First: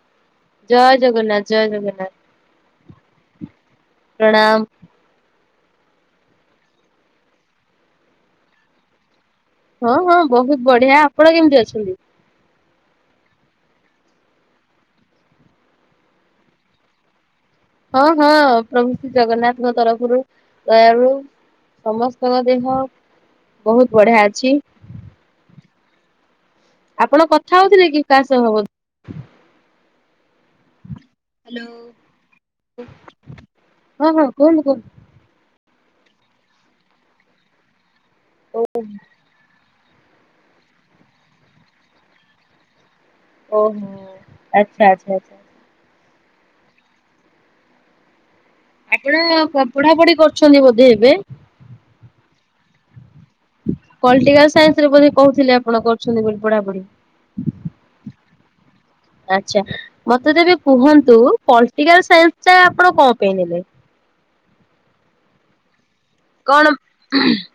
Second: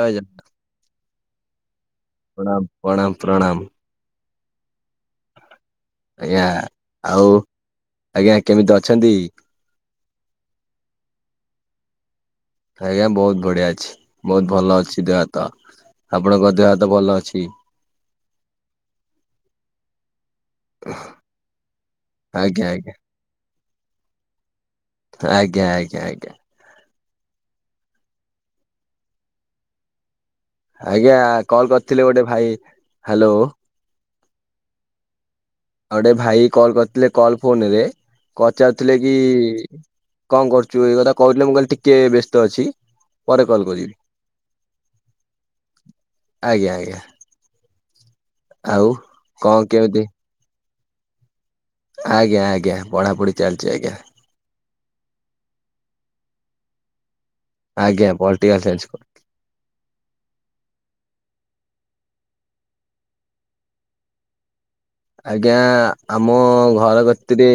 ଆଜ୍ଞା ଜୟ ଜଗନ୍ନାଥ ଜୟ ଜଗନ୍ନାଥ। ପ୍ରଣାମ ପଣାମ ପ୍ରଣାମ। ପ୍ରଣାମ୍। ଆଜ୍ଞା ଆଉ ଆଜ୍ଞା କେମିତି ଅଛନ୍ତି? ହଁ-ହଁ ବହୁତ୍ ବଢିଆ ଆପଣ କେମିତି ଅଛନ୍ତି? ଆଜ୍ଞା ବହୁତ୍ ବଢିଆ ଅଛି ବହୁତ ଭଲ ଅଛି ଦେହ ହାତ। ଆପଣଙ୍କ ଦେହ ହାତ ଭଲ ଅଛି? ହଁ-ହଁ ପ୍ରଭୁ ଶ୍ରୀ ଜଗନ୍ନାଥଙ୍କ ତରଫରୁ ଦୟାଳୁ ସମସ୍ତଙ୍କ ଆଜ୍ଞା ଦେହ ବହୁତ୍ ବଢିଆ ଅଛି। ଆଜ୍ଞା-ଆଜ୍ଞା-ଆଜ୍ଞା। ଆପଣ କଥା ହଉଥିଲେ କି କାହା ସହ ବୋ ଆଜ୍ଞା କଲ କରିଥିଲେ ଗୋଟେ ଭାଇ ହାଲୋ। ହଁ ହଁ କୁହନ୍ତୁ? ଗୋଟେ ଭାଇ କଲ୍ କରିଥିଲେ କଲ ଫୋନ ରେ ପଚାରଥିଲେ କି କଁ କରୁଚୁ ଏଇ କଥା କହୁଥିଲେ ମୁଁ କହିଲି ଟିକେ ବ୍ୟସ୍ତ ଅଛି। ପରେ ଓ କଲ୍ କରିବି। ହୋ ଆଚ୍ଛା-ଆଚ୍ଛା-ଆଚ୍ଛା। ଆଜ୍ଞା-ଆଜ୍ଞା। ଆପଣ ପଢାପଢି କରୁଛନ୍ତି ବୋଧେ ଏବେ? ଆଜ୍ଞା-ଆଜ୍ଞା ପଢା ପଢି ପଲ୍ଟିକାଲ୍ ସାଇନ୍ସରେ ବୋଧେ କହୁଥିଲେ ଆପଣ କରୁଛନ୍ତି ବୋଲି ପଢାପଢି। ଆଜ୍ଞା ପଲଟିକାଲ ସାଇନ୍ସ ଆଚ୍ଛା ମତେ ତେବେ କୁହନ୍ତୁ ପଲ୍ଟିକାଲ୍ ସାଇନ୍ସ ଟା ଆପଣ କଁ ପାଇଁ ନେଲେ? ଆଜ୍ଞା ଆମ କଣ ଘର କତିରେ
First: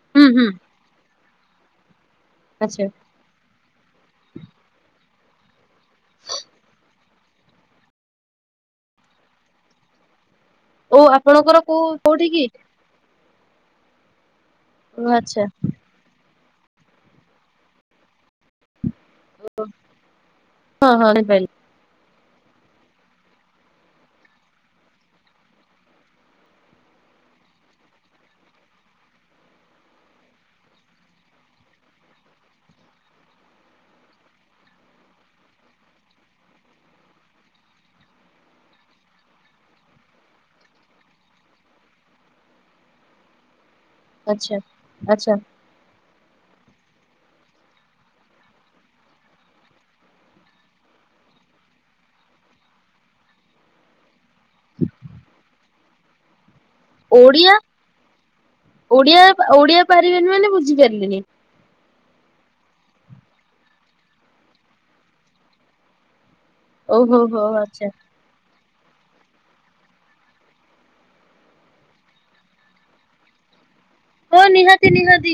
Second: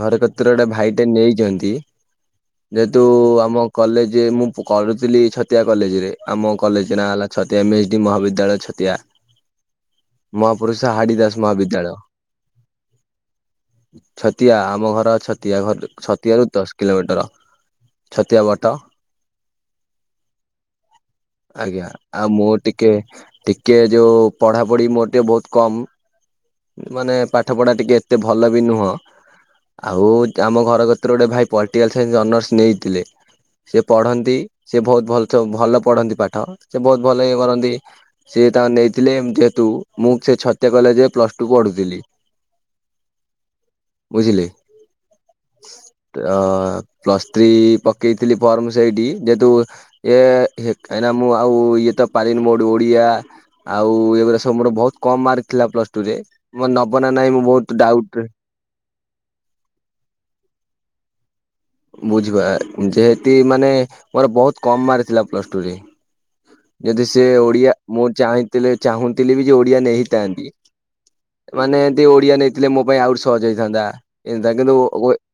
ଘରେ ହୁଁ ହୁଁ କତୁରେ ଗୋଟେ ଭାଇଟେ ନେଇଛନ୍ତି। ଆଚ୍ଛା। ଯେହେତୁ ଆମ କଲେଜେ ମୁଁ କରୁଥିଲି ଛତିଆ କଲେଜେ ରେ ଆମ କଲେଜ ନାଁ ହେଲା ଛତିଆ ଏମ୍ ଏଚ ଡି ମହାବିଦ୍ୟାଳୟ ଛତିଆ। ମହାପୁରୁଷା ଓ ହାଡିଦାସ ଆପଣଙ୍କର କୋଉ ମହାବିଦ୍ୟାଳୟ। କୋଉଠି କି ଛତିଆ ଆମ ଘର ଆଚ୍ଛା ଛତିଆ ଘଟ ଛତିଆ ରୁ ଦଶ କିଲୋମିଟର ଛତିଆ ବଟ। ଓ ହଣିପାରି ଆଜ୍ଞା ଆଉ ମୁଁ ଟିକେ-ଟିକେ ଯୋଉ ପଢାପଢି ମୋର ଟିକେ ବହୁତ କମ୍। ମାନେ ପାଠ ପଢା ଟିକେ ଏତେ ଭଲ ବି ନୁହଁ। ଆଉ ଆମ ଘର କତିରେ ଗୋଟେ ଭାଇ ପଲଟିକାଲ ସାଇନ୍ସ ଅନର୍ସ ନେଇଥିଲେ। ସେ ପଢନ୍ତି ସେ ଭଉତ ଭଲ ଯୋ ଭଲ ପଢନ୍ତି ପାଠ ସେ ବହୁତ୍ ଭଲ ଇଏ କରନ୍ତି ସେ ସେ ତାଙ୍କ ନେଇଥିଲେ ଯେହେତୁ ମୁଁ ସେ ଛତିଆ କଲେଜେ ପ୍ଲସ୍ ଟୁ ପଢୁଥିଲି। ବୁଝିଲି ଆଚ୍ଛା। ଆଚ୍ଛା ଅ ପ୍ଲସ୍ ତ୍ରି ପକେଇଥିଲି ଫର୍ମ ସେଇଠି ଯେହେତୁ ଏ କାହିଁନା ମୁଁ ଆଉ ଇଏ ତ ପାରନି ମୋ ଓଡିଆ ଆଉ ଏଗୁରା ସବୁ ମୋର ଭହୁତ କମ୍ ମାର୍କ ଥିଲା ପ୍ଲସ ଟୁ ରେ। ମୋର ନବ ନା ନାଇଁ ମୁଁ ବହୁତ ଡାଉଟ ଓଡିଆ-ଓଡିଆ-ଓଡିଆ ପାରିବେନି ମାନେ ବୁଝିପାରିଲିନି। ବୁଝିବା ଯେହେତି ମାନେ ମୋର ବହୁତ କମ୍ ମାର୍କ ଥିଲା ପ୍ଲସ୍ ଟୁରେ। ଯଦି ଓହୋ ସେ ହୋ ଓଡିଆ ଆଚ୍ଛା ମୁଁ ଚାହିଁଥିଲେ ଚାହୁଁଥିଲି ବି ଯେ ଓଡିଆ ନେଇଥାନ୍ତି। ମାନେ ଏନ୍ତି ଓଡିଆ ନେଇଥିଲେ ମୋ ପାଇଁ ଆହୁରି ସହଜ ହେଇଥାନ୍ତା। ହଁ ନିହାତି ନିହାତି।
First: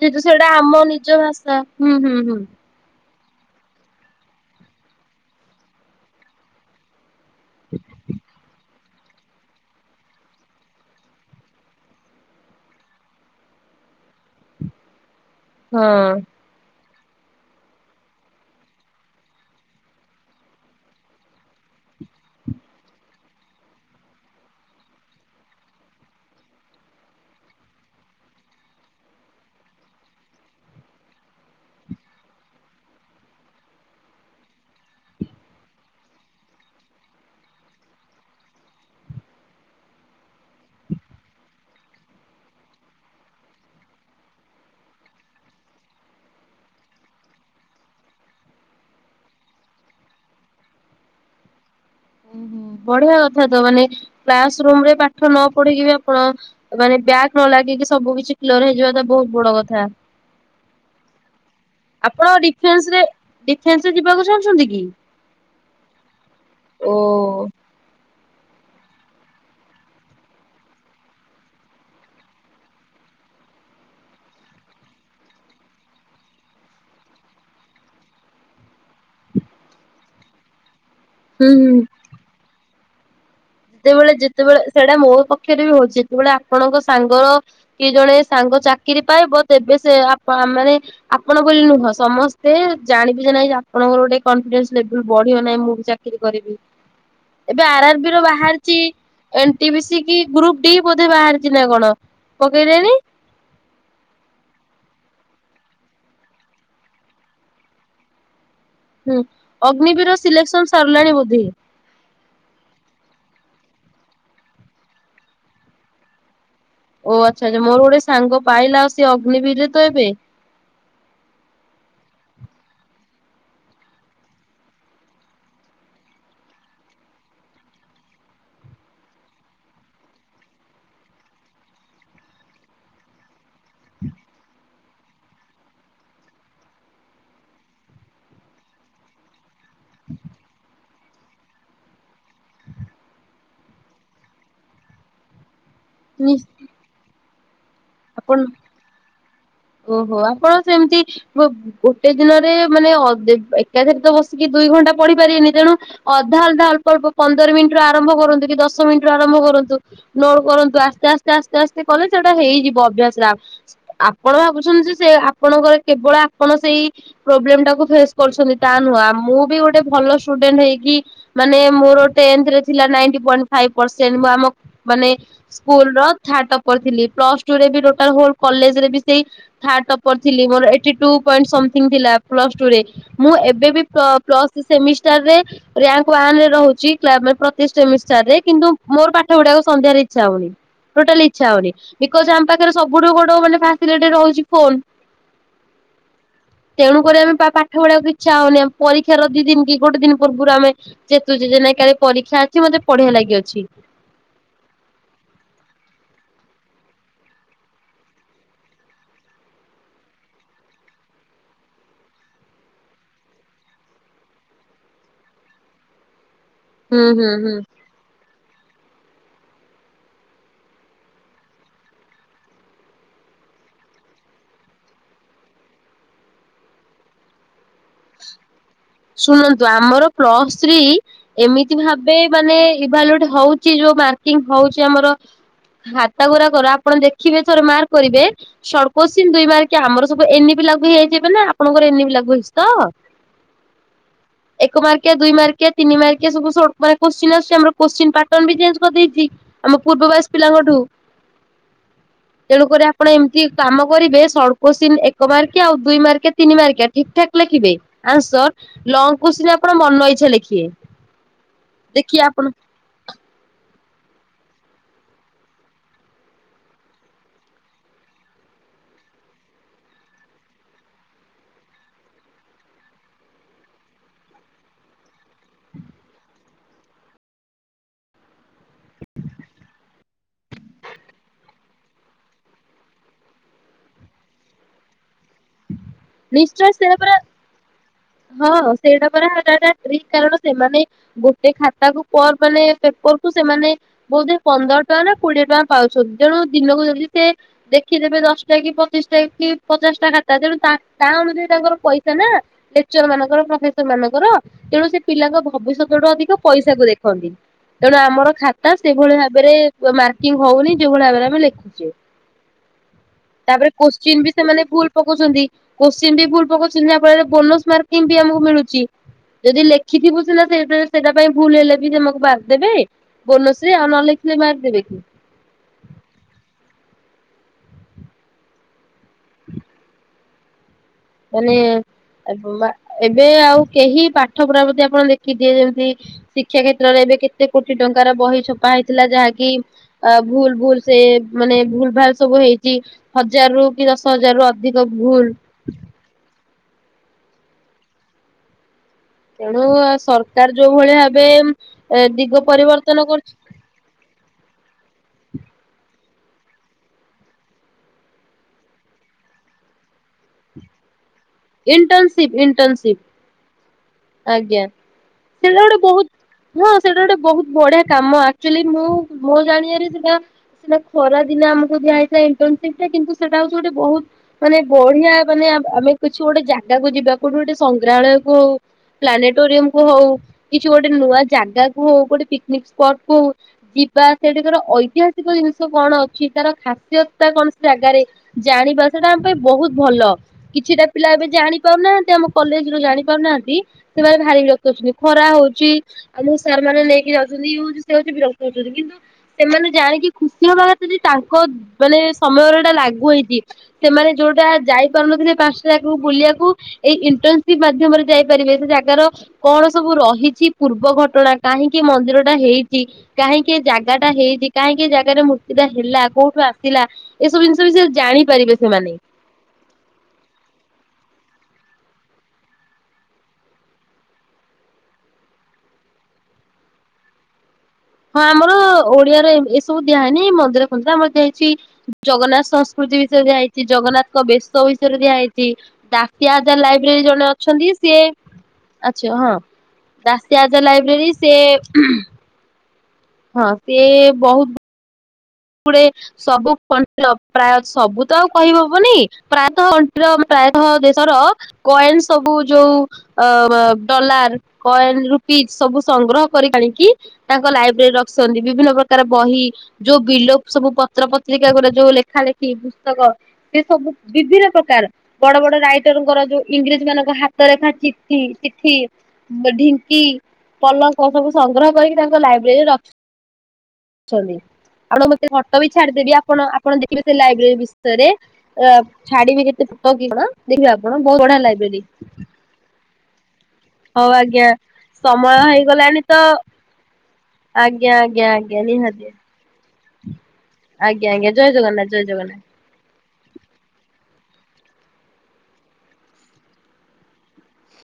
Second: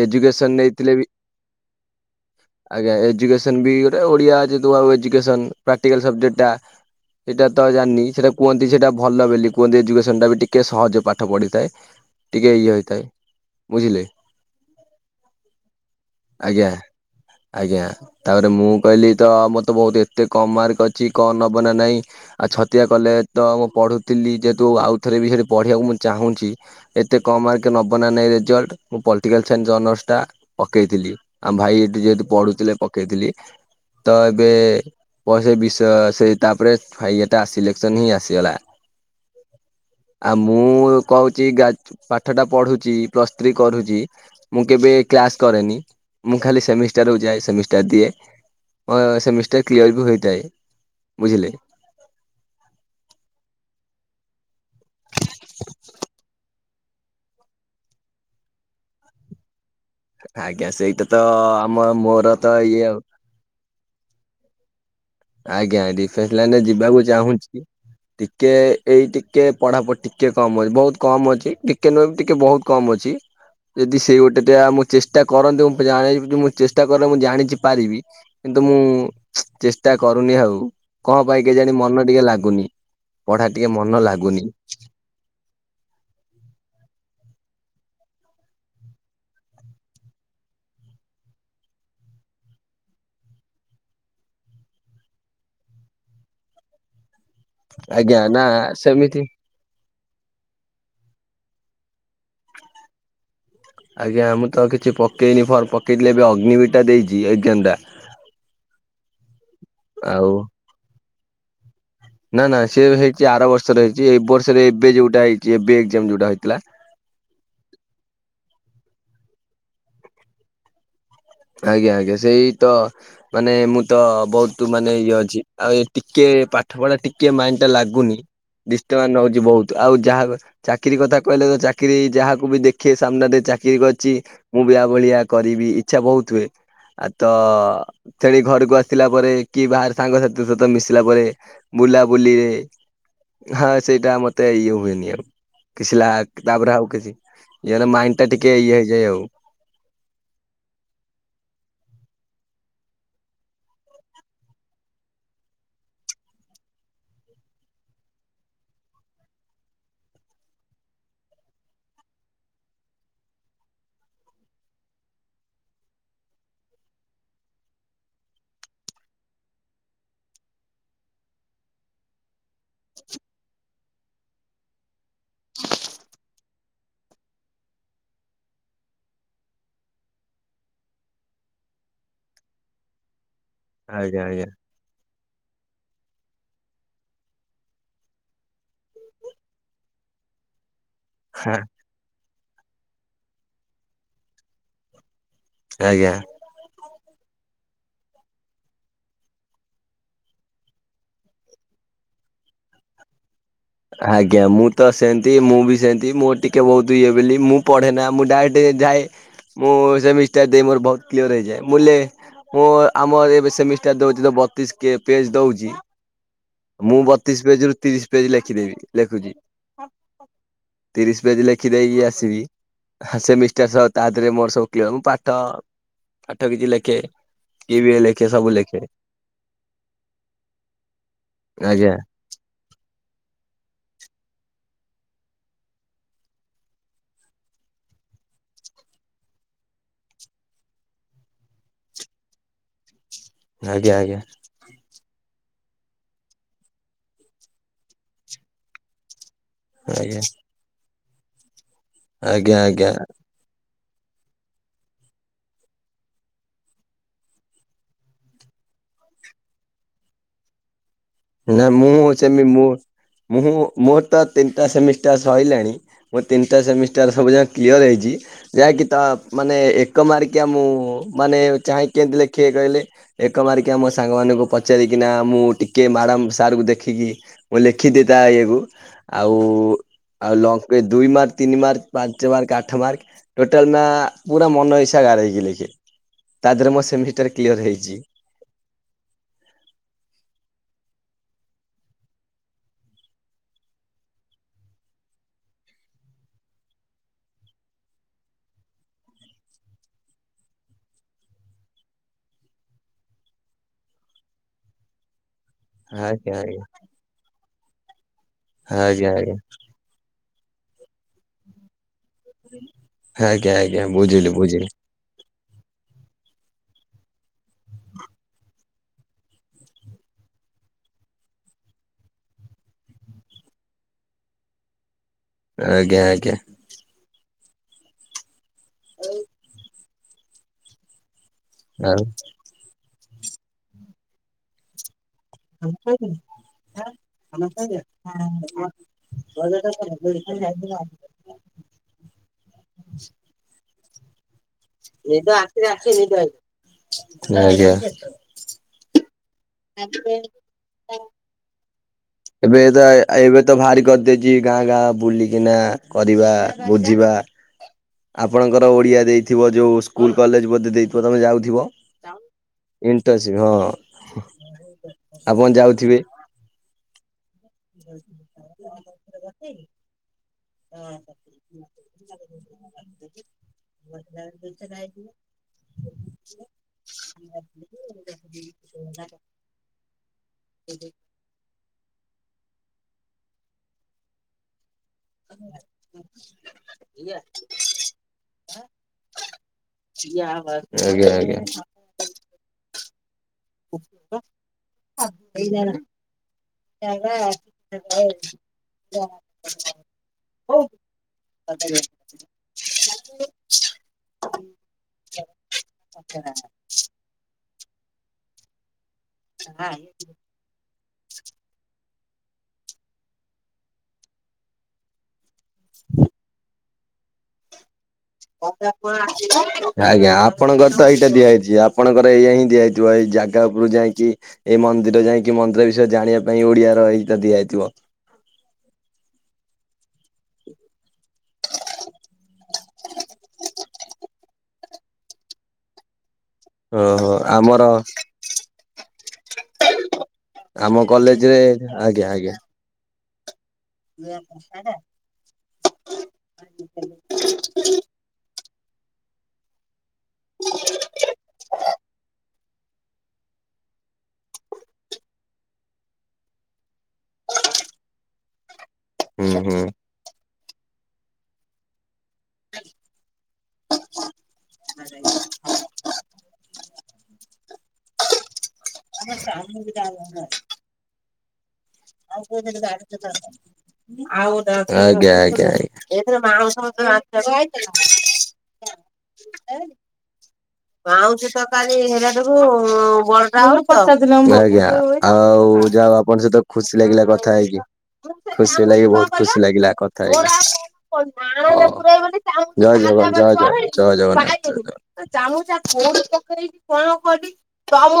ଯେହେତୁ ସେଇଟା ଆମ ନିଜ ଭାଷା ହୁଁ-ହୁଁ-ହୁଁ। ଏଜୁକେସନ୍ ବି ଗୋଟେ ଓଡିଆ ଯେଦୁ ଆଉ ଏଜୁକେସନ୍ ପ୍ରାକଟିକାଲ ସବଜେକ୍ଟ ଟା। ସେଇଟା ତ ଜାନି ସେଟା କୁହନ୍ତି ସେଟା ଭଲ ବୋଲି କୁହନ୍ତି ଏଜୁକେସନ ଟା ବି ଟିକେ ସହଜ ପାଠ ପଢ଼ିଥାଏ ଟିକେ ଇଏ ହୋଇଥାଏ। ବୁଝିଲେ? ହଁ। ଆଜ୍ଞା ଆଜ୍ଞା ତାପରେ ମୁଁ କହିଲି ତ ମୋ ତେ ବହୁତ ଏତେ କମ ମାର୍କ ଅଛି କଣ ହବ ନା ନାଇଁ? ଆଉ ଛତିଆ କଲେ ତ ମୁଁ ପଢୁଥିଲି ଯେହେତୁ ଆଉ ଥରେ ବି ସେଠି ପଢିବାକୁ ମୁଁ ଚାହୁଁଛି ଏତେ କମ୍ ମାର୍କେ ନବ ନାହିଁ ରେଜଲ୍ଟ ମୁଁ ପଲିଟିକାଲ ସାଇନ୍ସ ଅନର୍ସ ଟା ପକେଇଥିଲି ଆମ ଭାଇ ଏଠି ଯେହେତୁ ପଢୁଥିଲେ ପକେଇଥିଲି। ତ ଏବେ? ପ ସେ ବିଷୟ ସେଇ ତାପରେ ଭାଇ ଏଟା ସିଲେକ୍ସନ ହିଁ ଆସିଗଲା। ହ [unintelligible] ଆଉ ମୁଁ କହୁଛି ପାଠ ଟା ପଢୁଛି ପ୍ଲସ୍ ଥ୍ରୀ କରୁଛି ମୁଁ କେବେ କ୍ଲାସ କରେନି ମୁଁ ଖାଲି ସେମିଷ୍ଟାରକୁ ଯାଏ ସେମିଷ୍ଟାର ଦିଏ। ହଁ ସେମିଷ୍ଟାର କ୍ଲିୟର ବି ହୋଇଥାଏ ବୁଝିଲେ? ଉଁ ହୁଁ। ବଢିଆ କଥା ତ ମାନେ କ୍ଲାସ ରୁମ୍ ରେ ପାଠ ନ ପଢିକି ବି ଆପଣ ମାନେ ବ୍ୟାଗ ନ ଲାଗ ସବୁ କିଛି କ୍ଲିୟର ହେଇଯିବା ତା ବହୁତ ବଡ କଥା। ଆଜ୍ଞା ସେଇଟା ତ ଆମ ମୋର ତ ଇଏ ଆଉ ସାଙ୍ଗେ ସାଙ୍ଗେ ଯିବାକୁ ଚାହୁଁଛନ୍ତି କି? ଆଜ୍ଞା ଡିଫେନ୍ସ ଲାଇନ ରେ ଓ ଯିବାକୁ ଚାହୁଁଛି। ଟିକେ ଏଇ ଟିକେ ପଢାପଢି ଟିକେ କମ୍ ଅଛି ବହୁତ କମ୍ ଅଛି ଟିକେ ନ ଟିକେ ବହୁତ କମ୍ ଅଛି। ଯଦି ସେଇ ଗୋଟେ ଟିଆ ମୁଁ ଚେଷ୍ଟା କରନ୍ତୁ ମୁଁ ଜା ମୁଁ ଚେଷ୍ଟା କଲେ ମୁଁ ଜାଣିଛି ପାରିବି କି କିନ୍ତୁ ମୁଁ ଚେଷ୍ଟା କରୁନି ଆଉ କଣ ପାଇଁକ ହୁଁ ହୁଁ କେଜାଣି ମନ ଟିକେ ଲାଗୁନି। ପଢା ଟିକେ ମନ ଯେତେବେଳେ ଲାଗୁନି ଯେତେବେଳେ ସେଇଟା ମୋ ପକ୍ଷରେ ବି ହଉଚି ଯେତେବେଳେ ଆପଣଙ୍କ ସାଙ୍ଗର କି ଜଣେ ସାଙ୍ଗ ଚାକିରି ପାଇବ ତେବେ ସେ ମାନେ ଆପଣ ବୋଲି ନୁହଁ ସମସ୍ତେ ସେ ଜାଣିବି ଯେ ନାଇଁ ଆପଣଙ୍କର ଗୋଟେ କନଫିଡେନ୍ସ ଲେବୁଲ ବଢିବ ନାହିଁ ମୁଁ ବି ଚାକିରି କରିବି। ଏବେ ଆର ଆର୍ ବି ଆଜ୍ଞା ର ନା ବାହାରିଛି। ସେମିତି ଏଣ୍ଟି ପିସି କି ଗ୍ରୁପ ଡି ବୋଧ ବାହାରିଛି। ନା କଣ ପକେଇଲେନି? ଆଜ୍ଞା ମୁଁ ତ କିଛି ପକେଇନି ଫର୍ମ ପକେଇଥିଲେ ଏବେ ଅଗ୍ନି ବିିଟା ଦେଇଛି ଏଗଜାମ ଟା। ହୁଁ ଅଗ୍ନିବୀର ଆଉ ସିଲେକ୍ସନ ସରିଲାଣି ବୋଧେ? ନା ନା ସେ ହେଇଛି ଆର ବର୍ଷର ହେଇଚି ଏ ବର୍ଷରେ ଏବେ ଯୋଉଁଟା ହେଇଛି ଏବେ ଏଗଜାମ ଯୋଉଁଟା ହେଇଛି। ଓ ଆଛା ଆଛା ମୋର ଗୋଟେ ସାଙ୍ଗ ପାଇଲା ଆଉ ସେ ଅଗ୍ନିବୀରରେ ତ ଏବେ? ଆଜ୍ଞା ଆଜ୍ଞା ସେଇ ତ ମାନେ ମୁଁ ତ ବହୁତ ମାନେ ଇଏ ଅଛି ଆଉ ଟିକେ ପାଠ ପଢା ଟିକେ ମାଇଣ୍ଡ ଟା ଲାଗୁନି। ଡିଷ୍ଟବାନ୍ସ ହଉଚି ବହୁତ ଆଉ ଯାହା ଚାକିରୀ କଥା କହିଲେ ତ ଚାକିରୀ ଯାହାକୁ ବି ଦେଖେ ସାମ୍ନାରେ ଚା ଠିକ ଅଛି। ମୁଁ ବି ଆ ଭଳିଆ କରିବି ଇଚ୍ଛା ବହୁତ ହୁଏ। ଆଉ ତ ଖେଳିକି ଘରକୁ ଆସିଲା ପରେ କି ବାହାର ସାଙ୍ଗସାଥି ସହିତ ମିଶିଲା ପରେ ମୁଁ ବୁଲାବୁଲିରେ ହଁ ସେଇଟା ମତେ ଇଏ ହୁଏନି ଆଉ କିଛି ଲା କିତାବ ରେ ଆଉ କିଛି ଇଆଡେ ମାଇଣ୍ଡ ଟା ଆପଣ ଟିକେ ଇଏ ହେଇଯାଏ ଆଉ। ଓହୋ ଆପଣ ସେମିତି ଗୋଟେ ଦିନରେ ମାନେ ଏକାଥରେ ତ ବସିକି ଦୁଇ ଘଣ୍ଟା ପଢି ପାରିବେନି ତେଣୁ ଅ ଅଧା ଅଧା ଅଳ୍ପ ଅଳ୍ପ ପନ୍ଦର ମିନିଟରୁ ଆରମ୍ଭ କରନ୍ତୁ କି ଦଶ ମିନିଟରୁ ଆରମ୍ଭ କରନ୍ତୁ ନ କରନ୍ତୁ ଆସ୍ତେ ଆସ୍ତେ ଆସ୍ତେ ଆସ୍ତେ କଲେ ସେଟା ହେଇଯିବ। ଅଭ୍ୟାସ ଆପଣ ଭାବୁଛନ୍ତି ଯେ ସେ ଆପଣଙ୍କର କେବଳ ଆପଣ ସେଇ ପ୍ରୋବ୍ଲେମ ଟା ଫେସ କରୁଚନ୍ତିତା ନୁହଁ। ମୁଁ ବି ଗୋଟେ ଭଲ ସ୍ଟୁଡେଣ୍ଟ ହେଇକି ମାନେ ମୋର ଟେନ୍ଥ ରେ ନାଇଣ୍ଟି ପଏଣ୍ଟ ଫାଇଭ ପରସେଣ୍ଟ ମୁଁ ଆମ ମାନେ ସ୍କୁଲ ର ଥାର୍ଡ଼ ଟପର ଥିଲି ପ୍ଲସ [unintelligible] କଲେଜ ରେ ବି ସେଇ ଥାର୍ଡ଼ ଟପର ଥିଲି। ମୋର ଏଠି ଟୁ ପଏଣ୍ଟ ସମଥିଙ୍ଗ ଥିଲା ପ୍ଲ ପ୍ଲସ ଟୁ ରେ ମୁଁ ଏବେ ଆଜ୍ଞା ଆଜ୍ଞା। ପ୍ଲସ ଥ୍ରୀ ସେମିଷ୍ଟର ରେ [unintelligible] ରହୁଚି ପ୍ରତି ସେମିଷ୍ଟର ରେ କିନ୍ତୁ ମୋର ପାଠ ପଢ଼ିବାକୁ ସନ୍ଧ୍ୟାରେ ଇଚ୍ଛା ହଉନି। ଟୋଟାଲୀ ଇଛା ହଁ ହଉନି ବିକଜ ଆମ ପାଖରେ ସବୁଠୁ ବଡ଼ ଫାସିଲିଟି ରହୁଚି ଫୋନ୍। ଆଜ୍ଞା? ତେଣୁକରି ଆମେ ପାଠ ପଢିବାକୁ ଇଚ୍ଛା ହଉନି ପରୀକ୍ଷାର ଦି ଦିନ କି ଗୋଟେ ଦିନ ପୂର୍ବରୁ ଆମେ [unintelligible] ପରୀକ୍ଷା ଅଛି ମତେ ପଢ଼ିଆ ଲାଗେ। ଆଜ୍ଞା ମୁଁ ତ ସେମତି ମୁଁ ବି ସେମତି ମୋ ଟିକେ ଟିକେ ବହୁତ ଇଏ ବୋଲି ମୁଁ ପଢ଼େ ନା ମୁଁ ଡାଇରେକ୍ଟ ଯାଏ ମୁଁ ସେମିଷ୍ଟାର ଦେଇ ମୋର ବହୁତ କ୍ଲିଓର ହେଇଯାଏ। ବୋଲେ ମୁଁ ଆମର ଏବେ ସେମିଷ୍ଟର ଦଉଛି ବତିଶ ପେ ପେଜ ଦଉଚି। ମୁଁ ହୁଁ ହୁଁ ବତିଶ ହୁଁ। ପେଜ ରୁ ତିରିଶ ପେଜ ଲେଖିଦେବି ଲେଖୁଛି। ତିରିଶ ପେଜ ଲେଖି ଦେଇକି ଆସିବି। ସେମିଷ୍ଟର ସହ ତା ଦେହରେ ମୋର ସବୁ କ୍ଲିୟର ମୁଁ ପାଠ ପାଠ କିଛି ଲେଖେ କିଏ ବି ଲେଖେ ସବୁ ଲେଖେ। ଶୁଣନ୍ତୁ ଆମର ପ୍ଲସ୍ ଥ୍ରୀ ଏମିତି ଆଜ୍ଞା ଭାବେ ମାନେ ଇଭାଲ୍ୟୁଟ ହଉଛି। ଯୋଉଁ ମାର୍କିଂ ହଉଚି ଆମର ଖାତା ଗୋରା କର ଆପଣ ଦେଖିବେ ଥରେ ମାର୍କ କରିବେ ସର୍ଟକୋଚିନି ଦୁଇ ମାର୍କିଆ ଆମର ସବୁ ଏ ଲାଗୁ ହେଇ ଯାଇଛି ଏବେ ନା ଆପଣଙ୍କର ଏନି ବି ଲାଗୁ ହେଇଛି ତ ଆଜ୍ଞା ଆଜ୍ଞା। ଏକ ମାର୍କିଆ ଦୁଇ ମାର୍କିଆ ତିନି ମାର୍କିଆ ସବୁ ସର୍ଟ ମାର୍କ କୋରଚୀନ ଆସୁଛି ଆମର କୋରଚୀନ ପାର୍ଟନ ବି ଚେଞ୍ଜ କରିଦେଇଚି। ଆମ ପୂର୍ବ ଆଜ୍ଞା। ବ୍ୟାଚ ପିଲାଙ୍କ ଠୁ ଆଜ୍ଞା ତେଣୁକରି ଆଜ୍ଞା ଆପଣ ଏମିତି କାମ କରିବେ ସର୍ଟ କୋସଚୀନ ଏକ ମାର୍କିଆ ଆଉ ଦୁଇ ମାର୍କିଆ ତିନି ମାର୍କିଆ ଠିକ୍ ଠାକ ଲେଖିବେ ଆଉ ସର୍ଟ ଲଙ୍ଗ କୁସିନି ଆପଣ ମନ ଇଚ୍ଛା ଲେଖିବେ। ନା ମୁଁ ଦେଖିବେ ସେମି ଆପଣ ମୁଁ ମୁଁ ମୋର ତ ତିନିଟା ସେମିଷ୍ଟାର୍ ସରିଲାଣି ମୁଁ ତିନିଟା ସେମିଷ୍ଟାର ସବୁ ଯାକ କ୍ଲିୟର ହେଇଚି। ଯାହାକି ତ ମାନେ ଏକ ମାର୍କିଆ ମୁଁ ମାନେ ଚାହେଁ କେମିତି ଲେଖିବେ କହିଲେ ଏକ ମାର୍କିଆ ମୋ ସାଙ୍ଗମାନଙ୍କୁ ପଚାରିକିନା ମୁଁ ଟିକ କିଏ ମ୍ୟାଡ଼ାମ ସାରଙ୍କୁ ଦେଖିକି, ମୁଁ ଲେଖିଦିଏ ତା ଇଏକୁ ଆଉ ଆଉ ଲଙ୍ଗ ରେ ଦୁଇମାର୍କ ତିନିମାର୍କ ପାଞ୍ଚମାର୍କ ଆଠମାର୍କ ଟୋଟାଲ ନା ପୁରା ମନ ଇଛା ଗାରେଇ ଲି ତା ନିଶ୍ଚୟ ଦେହରେ ମୋ ସେରା ପରା ସେମିଷ୍ଟାର କ୍ଲିୟର ହେଇଛି। ହଁ ସେଇଟା ପରା ହେଟା ଟ୍ରିକ, କାରଣ ସେମାନେ ଗୋଟେ ଖାତାକୁ ପର ମାନେ ପେପ ଠୁ ସେମାନେ ବୋଧେ ପନ୍ଦର ଟଙ୍କା ନା କୋଡିଏ ଟଙ୍କା ପାଉଛନ୍ତି, ତେଣୁ ଦିନକୁ ଯଦି ସେ ଦେଖି ଏବେ ଦଶଟାକି ପଚିଶଟାକି ପଚାଶଟା ଖାତା, ତେଣୁ ତା ତା ଅନୁଯାୟୀ ତାଙ୍କର ପଇସା ନା ଲେ ଚର ମାନଙ୍କର ପ୍ରଫେସର ମାନଙ୍କର, ତେଣୁ ସେ ପିଲାଙ୍କ ଭବିଷ୍ୟତଠୁ ଆଜ୍ଞା ଅଧିକ ଆଜ୍ଞା ପଇସାକୁ ଦେଖନ୍ତି। ତେଣୁ ଆମର ଖାତା ଆଜ୍ଞା ସେଭଳି ଆଜ୍ଞା। ଭାବରେ ମାର୍କିଂ ହଉନି, ଯୋଉ ଭଳିଆ ଭାବରେ ଆମେ ଲେଖୁଛେ। ଆଜ୍ଞା ତାପରେ ଆଜ୍ଞା କୋଶ୍ଚିିନ ବୁଝିଲି ବି ସେମାନେ ବୁଝିଲି ଭୁଲ ପକଉଛନ୍ତି। କୋଶ୍ଚିନ୍ ବି ଭୁଲ ପକଉଛନ୍ତି, ଯାହା ଫଳରେ ବୋନସ ମାର୍କିଂ ବି ଆମକୁ ମିଳୁଛି। ଯଦି ଲେଖିଥିବୁ ସିନା, ସେ ସେଇଟା ପାଇଁ ଭୁଲ ହେଲେ ବି ତମକୁ ମାର୍କ ଦେବେ ବୋନସରେ। ଆଉ ନହେଲେ ସିଏ ମାର୍କ ଦେବେକି? ଆଜ୍ଞା ଆଜ୍ଞା। [inaudible] ମାନେ ଆଉ ଏବ ଏବେ ଆଉ କେହି ପାଠ ପଢା ପ୍ରତି ଆପଣ ଦେଖି ଦିଆଯାଉଛି ଶିକ୍ଷା କ୍ଷେତ୍ରରେ ଏବେ କେତେ କୋଟି ଟଙ୍କାର ବହି ଛପା ହେଇଥିଲା, ଯାହାକି ଅ ଭୁଲ ଭୁଲ ସେ ମାନେ ଭୁଲ ଭାଲ ସବୁ ହେଇଛି ହଜାର ରୁ ଦଶ ହଜାର ରୁ ଅଧିକ ଭୁଲ ଆଞା। ତେଣୁ ସରକାର ଯୋଉ ଭଳିଆ ଭାବେ ଦିଗ ଏବେ ତ ପରିବର୍ତ୍ତନ କରୁଛି ଏବେ ତ ଭାରି କରିଦେଇଛି ଗାଁ ଗାଁ ବୁଲିକିନା। କରିବା ବୁଝିବା ଆପଣଙ୍କର ଓଡିଆ ଦେଇଥିବ, ଯୋଉ ସ୍କୁଲ କଲେଜ ବୋଧେ ଦେଇ ତ ତମେ ଯାଉଥିବ, ଇଣ୍ଟର୍ନସିପ ଇଣ୍ଟର୍ନସିପ ଇଣ୍ଟେନସିପ ହଁ। ଆଜ୍ଞା ଆପଣ ସେଟା ଗୋଟେ ଯାଉଥିବେ ବହୁତ ହଁ ସେଟା ଗୋଟେ ବହୁତ ବଢିଆ କାମ ଅକ୍ଚୂଆଲି ମୁଁ ମୋ ଜାଣିଆରେ ସେଟା ସିନା ଖରା ଦିନ ଆମକୁ ଦିଆ ହେଇଥାଏ ଇଣ୍ଟନସିପ ଟା, କିନ୍ତୁ ସେଟା ହଉଛି ଗୋଟେ ବହୁତ ମାନେ ବଢିଆ ମାନେ ଆମେ କିଛି ଗୋଟେ ଜାଗାକୁ ଯିବା, କୋଉଠି ଗୋଟେ ସଂଗ୍ରହାଳୟକୁ ପ୍ଲାନେଟୋରିୟମକୁ ହଉ, କିଛି ଗୋଟେ ନୂଆ ଜାଗାକୁ ହଉ, ଗୋଟେ ପିକନିକ ପଟକୁ ଯିବା ସେଠିକାର ଐ ଐତିହାସିକ ଜିନିଷ କଣ ଅଛି ତାର ଖାସ୍ୟତଟା କଣ ସେ ଜାଗାରେ, ଜାଣିବା ସେଇଟା ଆମ ପାଇଁ ବହୁତ ଭଲ କିଛିଟା [unintelligible] ପିଲା ଏବେ ଜାଣି ପାରୁନାହାନ୍ତି, ଆମ କଲେଜରୁ ଜାଣିପାରୁନାହାନ୍ତି [unintelligible] ସେମାନେ ଭାରି ବିରକ୍ତ ହଉଛନ୍ତି ।ଖରା ହଉଛି ଆମକୁ ସାର୍ ମାନେ ନେଇକି ଯାଉଛନ୍ତି [unintelligible] ସେ ହଉଛି ବିରକ୍ତ କହୁଚନ୍ତି କିନ୍ତୁ ସେମାନେ ଜାଣିକି ଖୁସି ହବା କଥା ଯେ, ତାଙ୍କ ମାନେ ସମୟରେ ଏଇଟା ଲାଗୁ ହେଇଛି । ସେମାନେ ଯୋଉଟା ଯାଇପାରୁନଥିଲେ, ପା ର୍କ କୁ ବୁଲିବାକୁ ଏଇ ଇଣ୍ଟର୍ନସିପ ମାଧ୍ୟମରେ ଯାଇପାରିବେ ।ସେ ଜାଗାର କଣ ସବୁ ରହିଛି ପୂର୍ବ ଘଟଣା, କାହିଁକି ମ ମନ୍ଦିର ଟା ହେଇଛି, କାହିଁକି ଜାଗା ଟା ହେଇଛି, କାହିଁକି ଏ ଜାଗାରେ ମୂର୍ତ୍ତି ଟା ହେଲା, କୋଉଠୁ ଆସ ଥିଲା ଏସବୁ ଜିନିଷ ବିଷୟ ଆଜ୍ଞା ଆପ ଆପଣଙ୍କର ତ ଏଇଟା ଦିଆଯାଇଛି ଆପଣଙ୍କର ଏଇଆ ହିଁ ଦିଆ ହେଇଥିବ, ଏଇ ଜାଗା ଉପରୁ ଯାଇକି ଏଇ ମନ୍ଦିର ଯାଇକି ମନ୍ଦିର ବିଷୟରେ ଜାଣିବା ପାଇଁ ଓଡିଆର ଏଇଟା ଦିଆଯାଇଥିବ । ହଁ ଆମର ଓଡିଆରେ ଏସବୁ ଦିଆ ହଏନି, ମନ୍ଦିର ଫନ୍ଦିର ଆମ ଦିଆଯଇଛି, ଜଗନ୍ନାଥ ସଂସ୍କୃତି ବିଷୟରେ ଦିଆଯାଇଛି, ଜଗନ୍ନାଥଙ୍କ ବେଶ ବିଷୟରେ ଦିଆଯାଇଛି, ଡା ପିଆ [unintelligible] ଲାଇବ୍ରେରୀ ଓହୋ ଜଣେ ଆମର ଅଛନ୍ତି ସିଏ ଆଛା ହଁ । ଦାସିଆ ଆଜା ଆମ ଲାଇବ୍ରେରୀ ସେ କଲେଜରେ ଆଜ୍ଞା ଆଜ୍ଞା ହଁ। [unintelligible] ସବୁଗୁଡେ ସବୁ [unintelligible] ପ୍ରାୟ ସବୁ ତ ଆଉ କହି ହବନି, ପ୍ରାୟତଃ ର ପ୍ରାୟତଃ ଦେଶର କଏନ୍ ସବୁ ଯୋଉ ଅ ଅ ଡଲାର, କଏନ, ରୁପିଜ ସବୁ ସଂଗ୍ରହ କରି ଆଣିକି, ତାଙ୍କ ଲାଇବ୍ରେରୀ ରଖିସନ୍ତି। ବିଭିନ୍ନ ପ୍ରକାର ହୁଁ ବହି, ହୁଁ ଯୋଉ ବିଲୋପ୍ ସବୁ ପତ୍ର ପତ୍ରିକା ଗୁରା, ଯୋଉ ଲେ ଲେଖା ଲେଖି ପୁସ୍ତକ, ସେ ସବୁ ବିଭିନ୍ନ ପ୍ରକାର ବଡ ବଡ ରାଇଟରଙ୍କର ଯୋଉଁ, ଇଂରେଜ ମାନଙ୍କ ହାତ ତରେଖା ଚଠି, ଚିଠି, ଢିଙ୍କି, ପଲଙ୍କ, ସବୁ ସଂଗ୍ରହ କରିକି ତାଙ୍କ ଲାଇବ୍ରେରୀରେ ରଖ୍ ଛନ୍ତି। ଆଜ୍ଞା ଆପଣ ଆଜ୍ଞା ମତେ ଆଜ୍ଞା ଫଟୋ ବି ଛାଡିଦେବି। ଆପଣ ଆପଣ ଦେଖିବେ, ସେ ଲାଇବ୍ରେରୀ ବିଷୟରେ ଏ ଛାଡିବି ଯେତେ ଫଟ କି କଣ! ଦେଖିବେ ଆପଣ ଆଜ୍ଞା, ଆଉ ବହୁତ ବଢିଆ ଲାଇବ୍ରେରୀ ହଉ, ଯାହା ହଉ ହଉ ଆଜ୍ଞା। ସମୟ ହେଇଗଲାଣି ତ ଆପଣଙ୍କ ସହିତ ଖୁସି ଲାଗିଲା କଥା ହେଇକି। ଆଜ୍ଞା ଆଜ୍ଞା ଆଜ୍ଞା ଖୁସି ଲାଗି ନିହାତି ବହୁତ ଖୁସି ଲାଗିଲା କଥ୍ ଥା ହେଇକି। ହଉ ଜୟ ଆଜ୍ଞା ଆଜ୍ଞା ଜୟ ଜଗନ୍ନାଥ ଜୟ ଜଗନ୍ନାଥ। ଜଗ ଜୟ ଜଗ ଜୟ ଜଗ। [inaudible]